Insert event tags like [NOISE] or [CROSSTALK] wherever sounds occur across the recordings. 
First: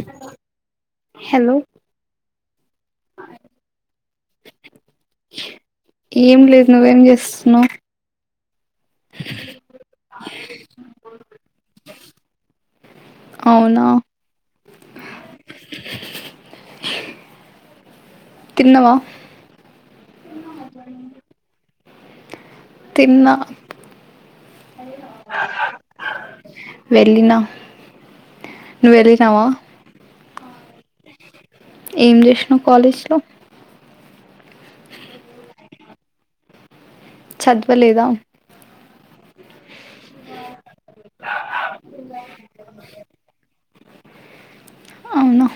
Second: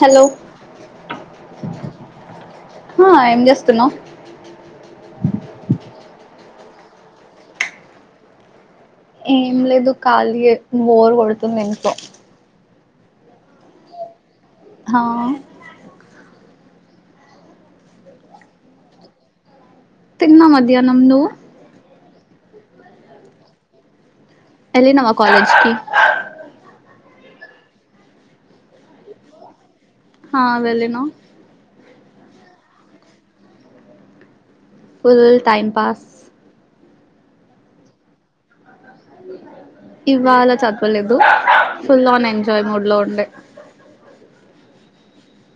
Hello hello ఏం చేస్తున్నావు్ ఏం లేదు నువ్వేం చేస్తున్నావ్ ఏం లేదు ఖాళీ బోరు కొడుతుంది ఎందూకో అవునా హా తిన్నవా తిిన్నా మధ్యానం నువ్వు తిన్నా ఎలినవ కాలేజ్కిి వెళ్ళిన నువూ వెళ్ళినావా ఆ వెళ్ళిన ఏం చేసినవ కాలేజ్ లో ఫుల్ టైమ్ పాస్ చదవలేదా ఇవాళ చదు కోలేదు ఫుల్ ఆన్ ఎంజాయ్ మూడ్ లో ఉండే అవునా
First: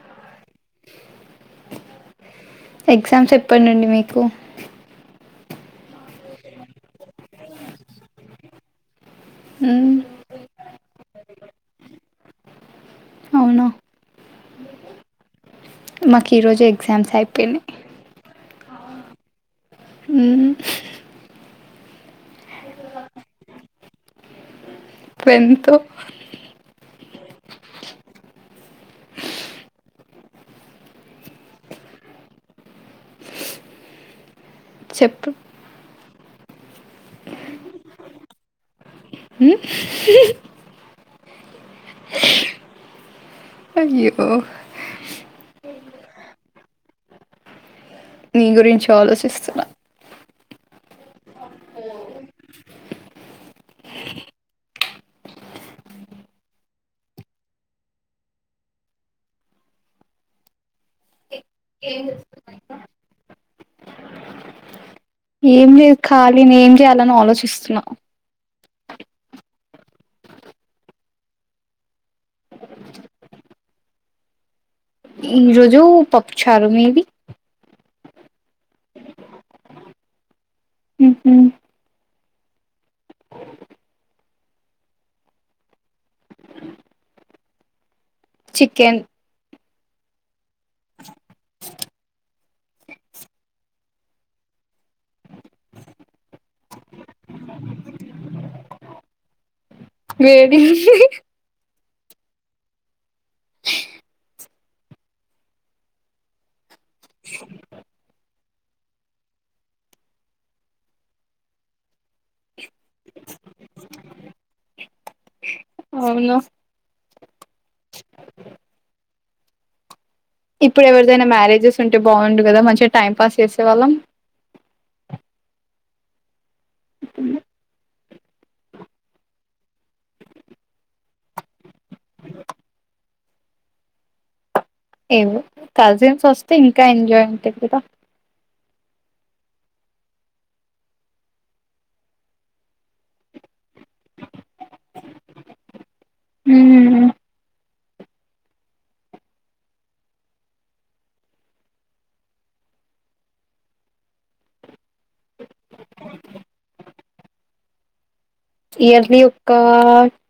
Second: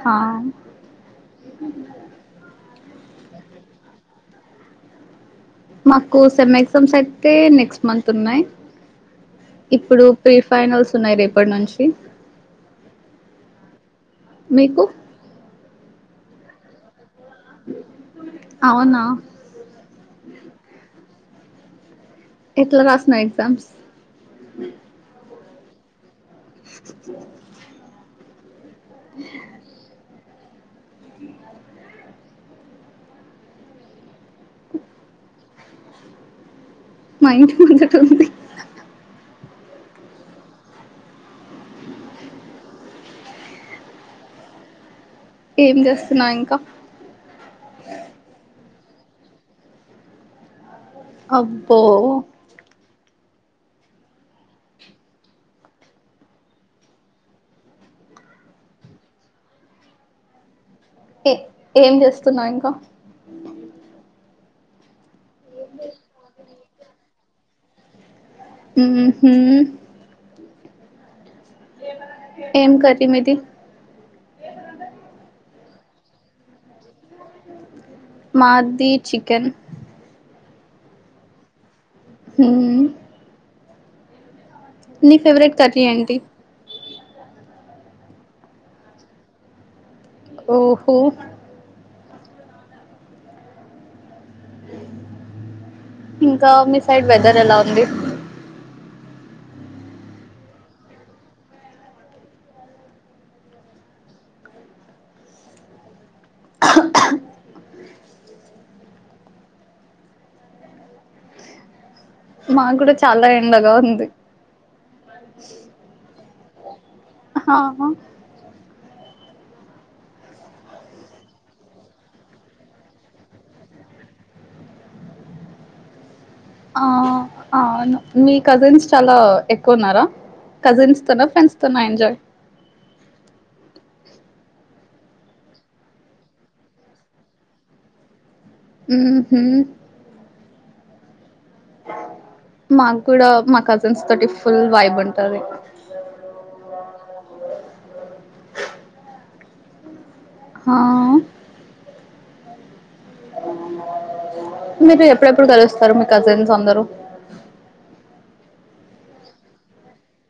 హా ఎగ్జామ్స్ ఎపుడ్నుండి మీకు మాకు సెమ్ ఎగ్జామ్స్ అయితే నెక్స్ట్ మంత్ ఉన్నాయి మ్మ్, ఇప్పుడు ప్రీ ఫైనల్స్ ఉన్నాయి రేపటి నుంచి అవునా మీకు మాకు ఈరోజు ఎగ్జామ్స్ అయిపో పని అవునా ఉమ్ ఎట్లా రాస్నా ఎజామ్స్ వెంతు అ ఇ చెప్పు మా ఇంటి ముంధాటా ఉంది ఉమ్ హు హు అయూ ఏం చేస్తున్నా ఇంకా నీ గురించి ఆలోచిస్తున్నా అబ్బో ఏ ఏం చెస్టున్నవ్ ఇంకా ఏం లేదు ఖాళీని ఏం చేయాలని ఆలోచిస్తున్నా ఉహుమ్ ఎం కర్రీ మీది ఈరోజు పప్పుచారు మీది మాది చికెన్ ఉమ్ ఉ హ్మ్ నీ ఫేవరెట్ కర్రీ ఎంటి చికెన్ ఓహో ఇంకా మీ సైడ్ వెదర్ ఎలా ఉంది వేడిగ ఉంధి అహా హ మా కూడా చాలా ఎండగా ఉంది అవునా ఆహ్ హా ఇప్పుడు ఎవరిదైనా మ్యారేజెస్ ఉంటే బాగుండు కదా మంచిగా టైం పాస్ చేసేవాళ్ళం ఆ అవును మీ కజిన్స్ చాలా ఎక్కువున్నారా. కజిన్స్ తోనా ఫ్రెండ్స్ తోనా ఎంజాయ్ ఏవో కజిన్సోస్తే ఇంకా ఎంజాయ్ ఉంటాంది కదా ఊ హు మాకూడా మా కజన్స్ తోటి ఫ్ ఫుల్ వైబుంటది మ్మ్ హ మీరు ఎప్పుడెప్పుడు కలుస్తారు మీ కజిన్స్ అందరరూ ఇయర్లీ ఒక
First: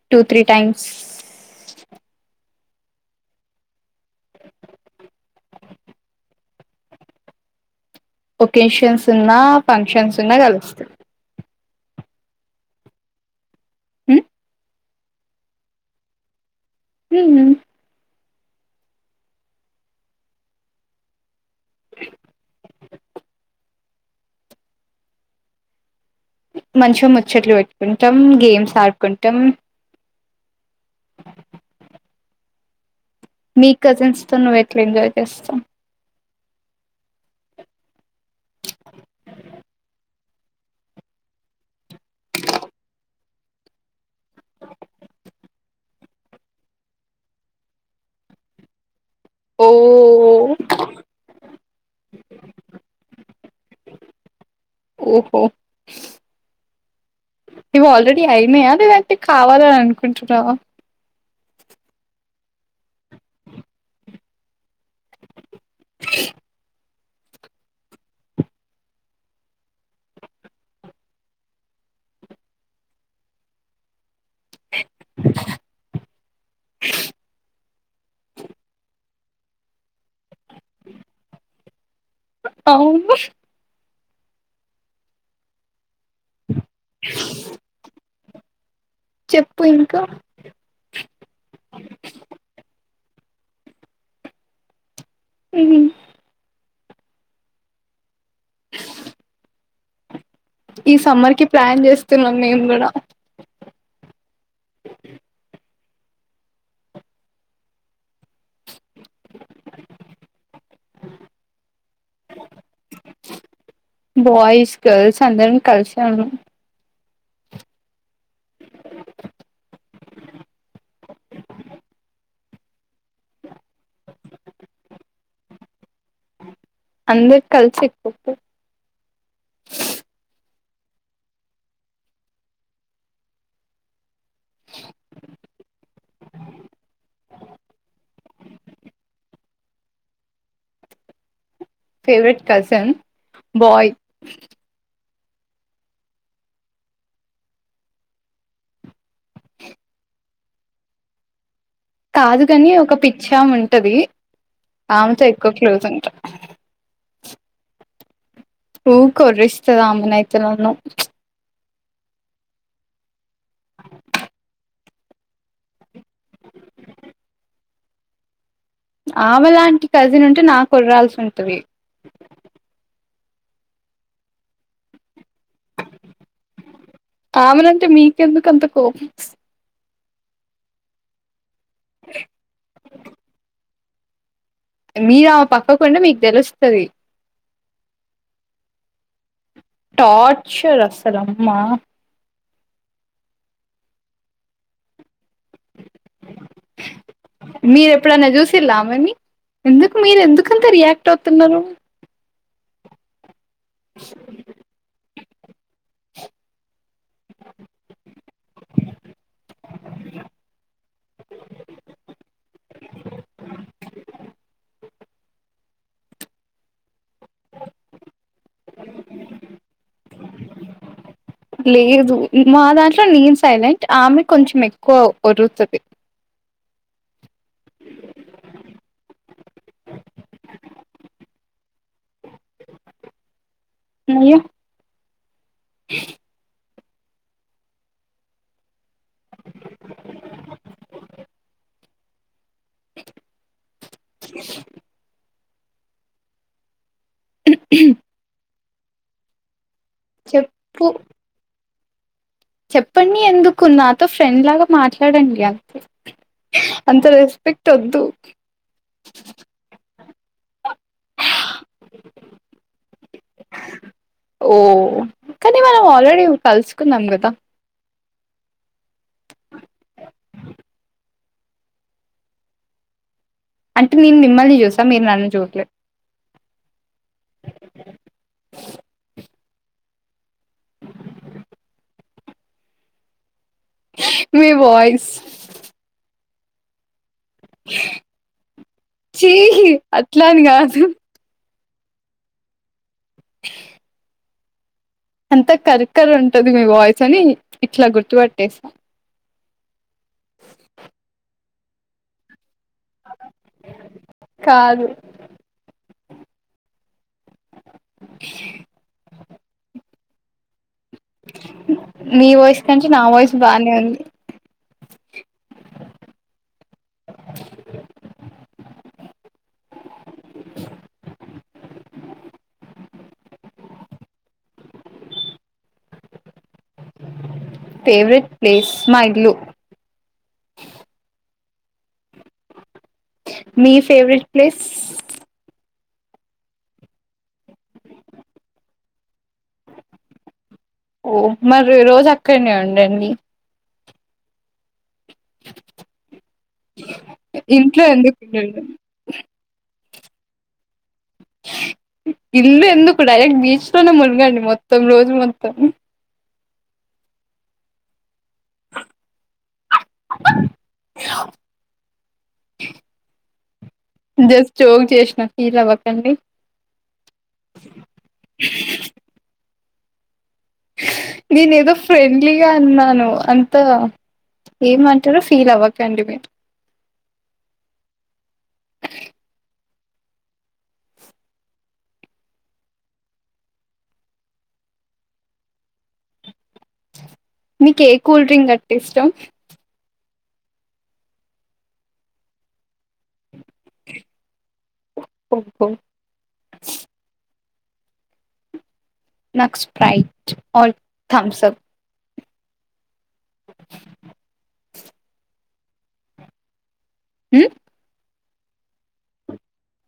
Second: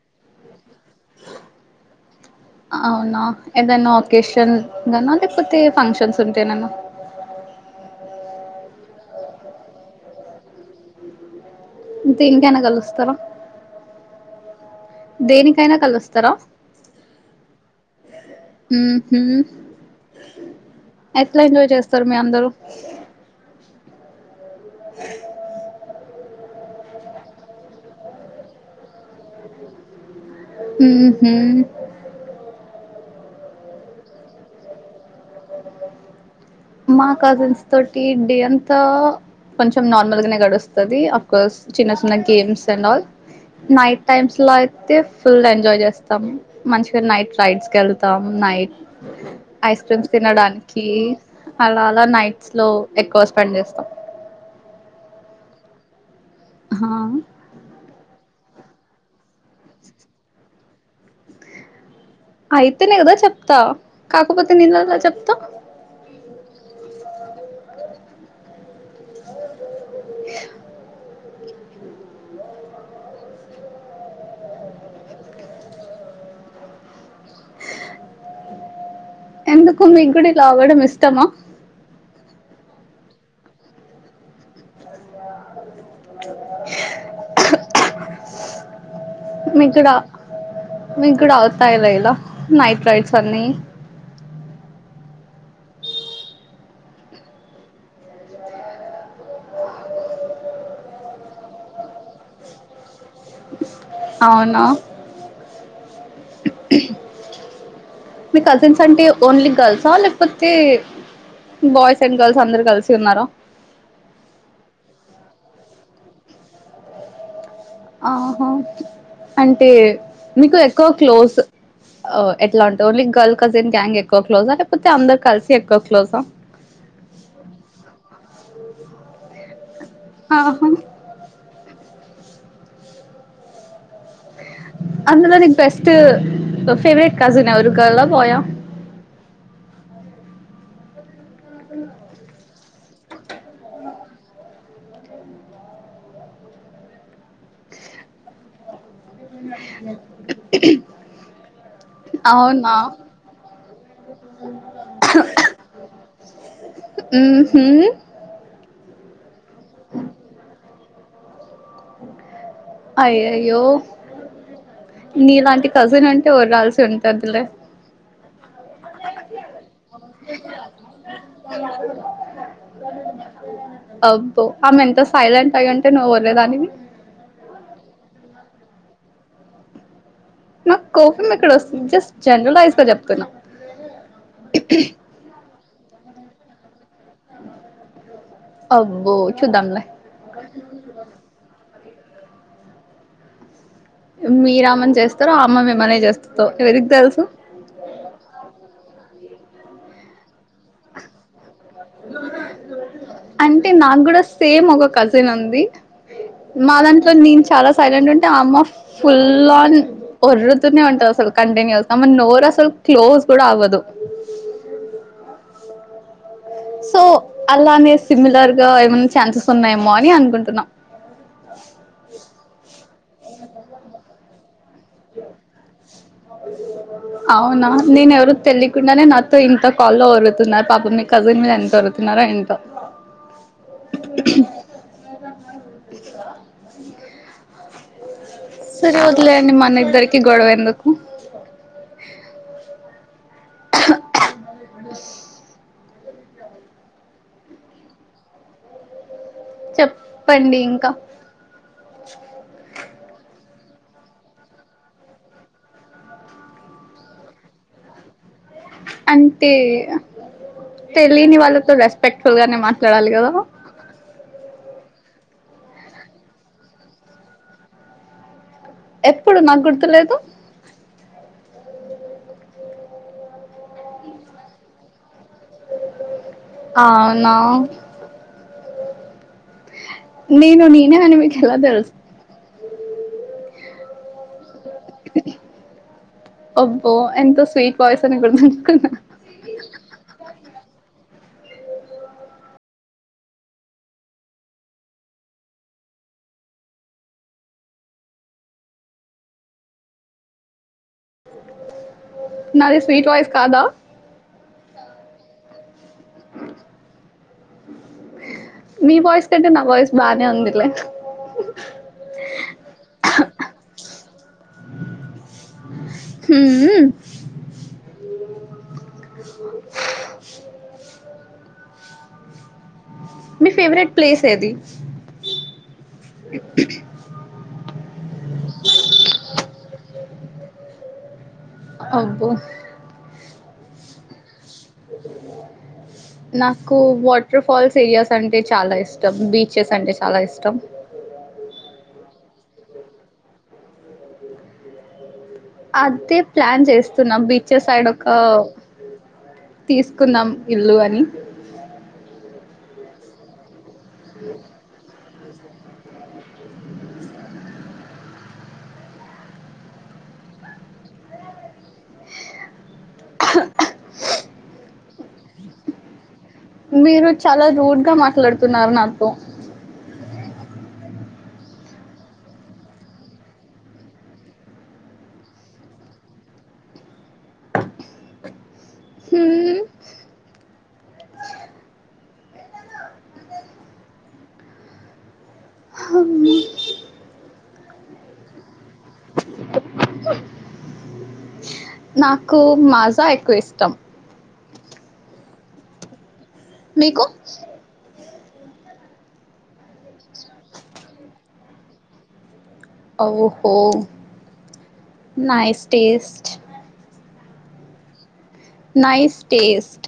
టూ త్రీ టైమ్స్ అవునా ఏదైనా ఒకేషన్ గనా లేకపోతే ఫంక్షన్స్ ఉంటేనెనా ఒకేషన్స్ ఉన్నా ఫంక్షన్స్ ఉన్నా కలుస్తా ఇంతే ఇంకేనా గలుస్తార ఉ దేనికైనా కలుస్తారా హ్మ హు ఉహు ఎట్ ట్లా ఎంజాయ్ చేస్తారు మీ అందరూ [UNINTELLIGIBLE] మంచిగా ముచ్చట్లు పెట్టుకుంటాం గేమ్స్ ఆడుకుంటాం హు హ్మ మీ కజిన్స్ తో నువ్వు ఎట్లా ఎంజాయ్ చేస్తావ్ మా కజిన్స్ తోటి డే అంతా కొంచెం నార్మల్ గానే గడుస్తది. అఫ్ కోస్ చిన్న చిన్న games and all night times లో అయితే ఫుల్ ఎంజాయ్ చేస్తాం. మంచిగా నైట్ రైడ్స్కేళ్తాం నైట్ ఓ ఐస్ క్రీమ్స్ తినడానికి అలా అలా నైట్స్ లో ఎక్కువ స్పెండ్ చేస్తాం ఓహో హా ఇవి ఆల్రెడీ అయినాయా లేదంటే కావాలన్ అనుకుంటున్నావా అయితేనే కదా చెప్తా కాకపోతే నీతో ఏలా చెప్తా [UNINTELLIGIBLE] ఎందుకు మిక్ కూడ్ కావడం ఇష్టమా అవును చెప్పు మీక్కడా ఇంకా సోన్నీ ఊ ఈ సమ్మర్ కి ప్లాన్ జేస్తున్నాం మేం గూడా అవునా మీ కజిన్స్ అంటే ఓన్లీ గర్ల్సా లేకపోతే బాయ్స్ అండ్ గర్ల్స్ అందరు కలిసి ఉన్నారా బాయ్స్ గర్ల్స్ అందరం కలిసే ఉన్నాం ఆహ అంటే మీకు ఎక్కువ క్లోజ్ ఎట్లా అంటే ఓన్లీ గర్ల్ కజిన్ గ్యాంగ్ ఎక్కువ క్లోజా లేకపోతే అందరు కలిసి ఎక్కువ క్లోజా అందరు కలిసిక్ పోతారు ఆహా అందులో నీక్ ఫస్ట్ ఫేవరెట్ కజిన్ ఎవరు గర్లా బాయా ఫేవరెట్ కజిన్ బాయ్ [UNINTELLIGIBLE] కాదు కాని అవునా ఒక పిచ్చా ఉన్ ఎది అమెతో ఎక్కువ క్లోజ్ ఉంటారు మ్మ్ హు ఊ కర్రీస్ ఇ అమ్మన అయితే నను అయ్యయ్యో నీలాంటి కజిన్ ఉంటే వ్రాల్సి ఉంటందిలే ఖక్ ఆమె లాంటి కజిన్ భీవ్ ఉంటే బ్బవ్ నాకు ఒర్రాల్సి ఉంటది భగా అబ్బో ఆమె ఎంత సైలెంట్ అయ్యుంటే నువ్వు వలేదానిది ఆమెనంటే మీకెందుకు అంత కోపం మ కోఫిమ్ ఎక్కడ వస్ జస్ట్ జనరల్ వాయిస్ తో చెప్తున్నా మీ ఆవ పక్ తప్పకుండా మీకు తెలుస్తది అబ్బో చూద్దాంలే టార్చర్ అసలు అమ్మా మీ రామన్ చేస్ స్తార అమ్మ మేమ్మనే చేస్త ఎవరికి తెలుసు మీరు ఎప్పుడైనా చూసిల్లా ఆమెని ఎందుకు మీరెందుకు కంత రియాక్ట్ అవుతున్నారు అ అంటే నాకు కూడా సేమ్ ఒక కజ్ నుంది మా దాన్ సో నేను చాలా సైలెంట్ ఉంటే ఆ అమ్మ ఫుల్ ఆన్ ఒర్రతూనే ఉంటది అసలు కంటిన్యూస్ అమ్ నోరు అసలు క్లోజ్ కూడా అవ్వదు సో అలానే సిమిలర్ గా ఏమనా ఛాన్సెస్ ఉన్నాయమ్మో అని అనుకుంటున్నా లేదు మా పో కోరుతాది అవునా నేను ఎవరు తెలియకుండానే నాతో ఇంత కాల్లో వరుతున్నారు పాప మీ కజిన్ మీద ఎంత వరు ఉన్నారు ఏంటో అయ్యో అ సరే వదిలేయండి మన ఇద్దరికి గొడవ ఎందుకు అ [UNINTELLIGIBLE] చెప్పండి చెప్పు ఇంకా చెప్పండి ఎందుకు నాతో ఫ్రెండ్లాగా మాట్లాడండి అ అంత రెస్పెక్ట్ వద్దు అంటే తెలియని వాళ్ళతో రెస్పెక్ట్ఫుల్ గానే మాట్లాడాలి కదా ఓ కానీ మనం ఆల్రెడీ కలుసుకున్నాం కదా ఎప్పుడు నాకు గుర్తులేదు అంటే నేను మిమ్మల్ని చూసా మీరు నన్ను జోకులే అవునా [INAUDIBLE] నేను నేనే అని మీకు ఎలా తెలుసు మీ వాయిస్ ఒబ్బో ఎంత స్వీట్ వాయిస్ అని గుర్తుంచుకున్నా చీ అట్లాని కాదు [INAUDIBLE] అంతా కర్కర్ ఉంటది మీ వాయిస్ అని ఇట్లా గుర్తుపట్టేస్తా నాది స్వీట్ వాయిస్ కాదా కాదు మీ వాయిస్ టంటే నా వాయిస్ బానే ఉందిలే నీ వాయిస్ కంటే నా వాయిస్ బానే ఉంది హు మీ ఫేవరెట్ ప్లేస్ ఏది ఫేవరెట్ ప్లేస్ మా ఇల్లు అబ్బో మీ ఫెవరెట్ ప్లేస్ నాకు వాటర్ ఫాల్స్ ఏరియాస్ అంటే చాలా ఇష్టం బీచెస్ అంటే చాలా ఇష్టం ఓ మరి రోజు అక్కడనే ఉండండి అదే ప్లాన్ చేస్తున్నాం బీచెస్ ఇంట్లో సైడ్ ఒక ఎందుకు ఉండండి తీసు. కున్నాం ఇల్లు అని. ఇల్లు ఎందుకు డైరెక్ట్ బీచ్. మునగండి మొత్తం రోజు మొత్త్ ఉమ్ ఆహ్ జస్ట్ జోక్ చేసిన. ఫీల్ అవ్వకండి. మీరు చాలా రూడ్ గా మాట్లాడుతున్నారు నాతో. నేను ఏదో ఫ్రెండ్లీగా అన్నాను. అంత ఏమంటారో ఫీల్ అవ్వకండి మీరు. ఉమ్ హ్మ్. మీకు ఏ కూల్ డ్రింక్ అంటే ఇష్టం. నాకు మాజా ఎక్కువ ఇష్టం. మొత్తం. ఓహో. మీకు నాకు స్ప్రైట్ ఆర్ థమ్స్ అప్. ఓహో నైస్ టేస్ట్. ఉమ్ నైస్ టేస్ట్.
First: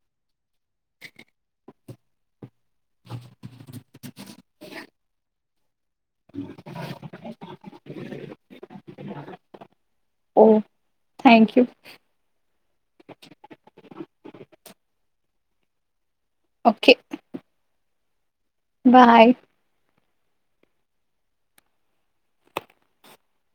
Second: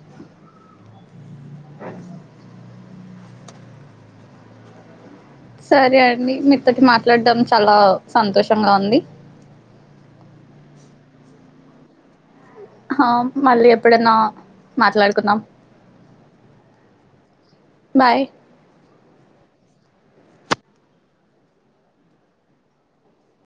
సరే అండి మీతోటి మాట్లాడటం చాలా సంతోషంగా ఉంది. ఓ థ్యాంక్ యూ. హా మళ్ళీ ఎప్పుడన్నా మాట్లాడుకుందాం ఓకే బాయ్. బాయ్.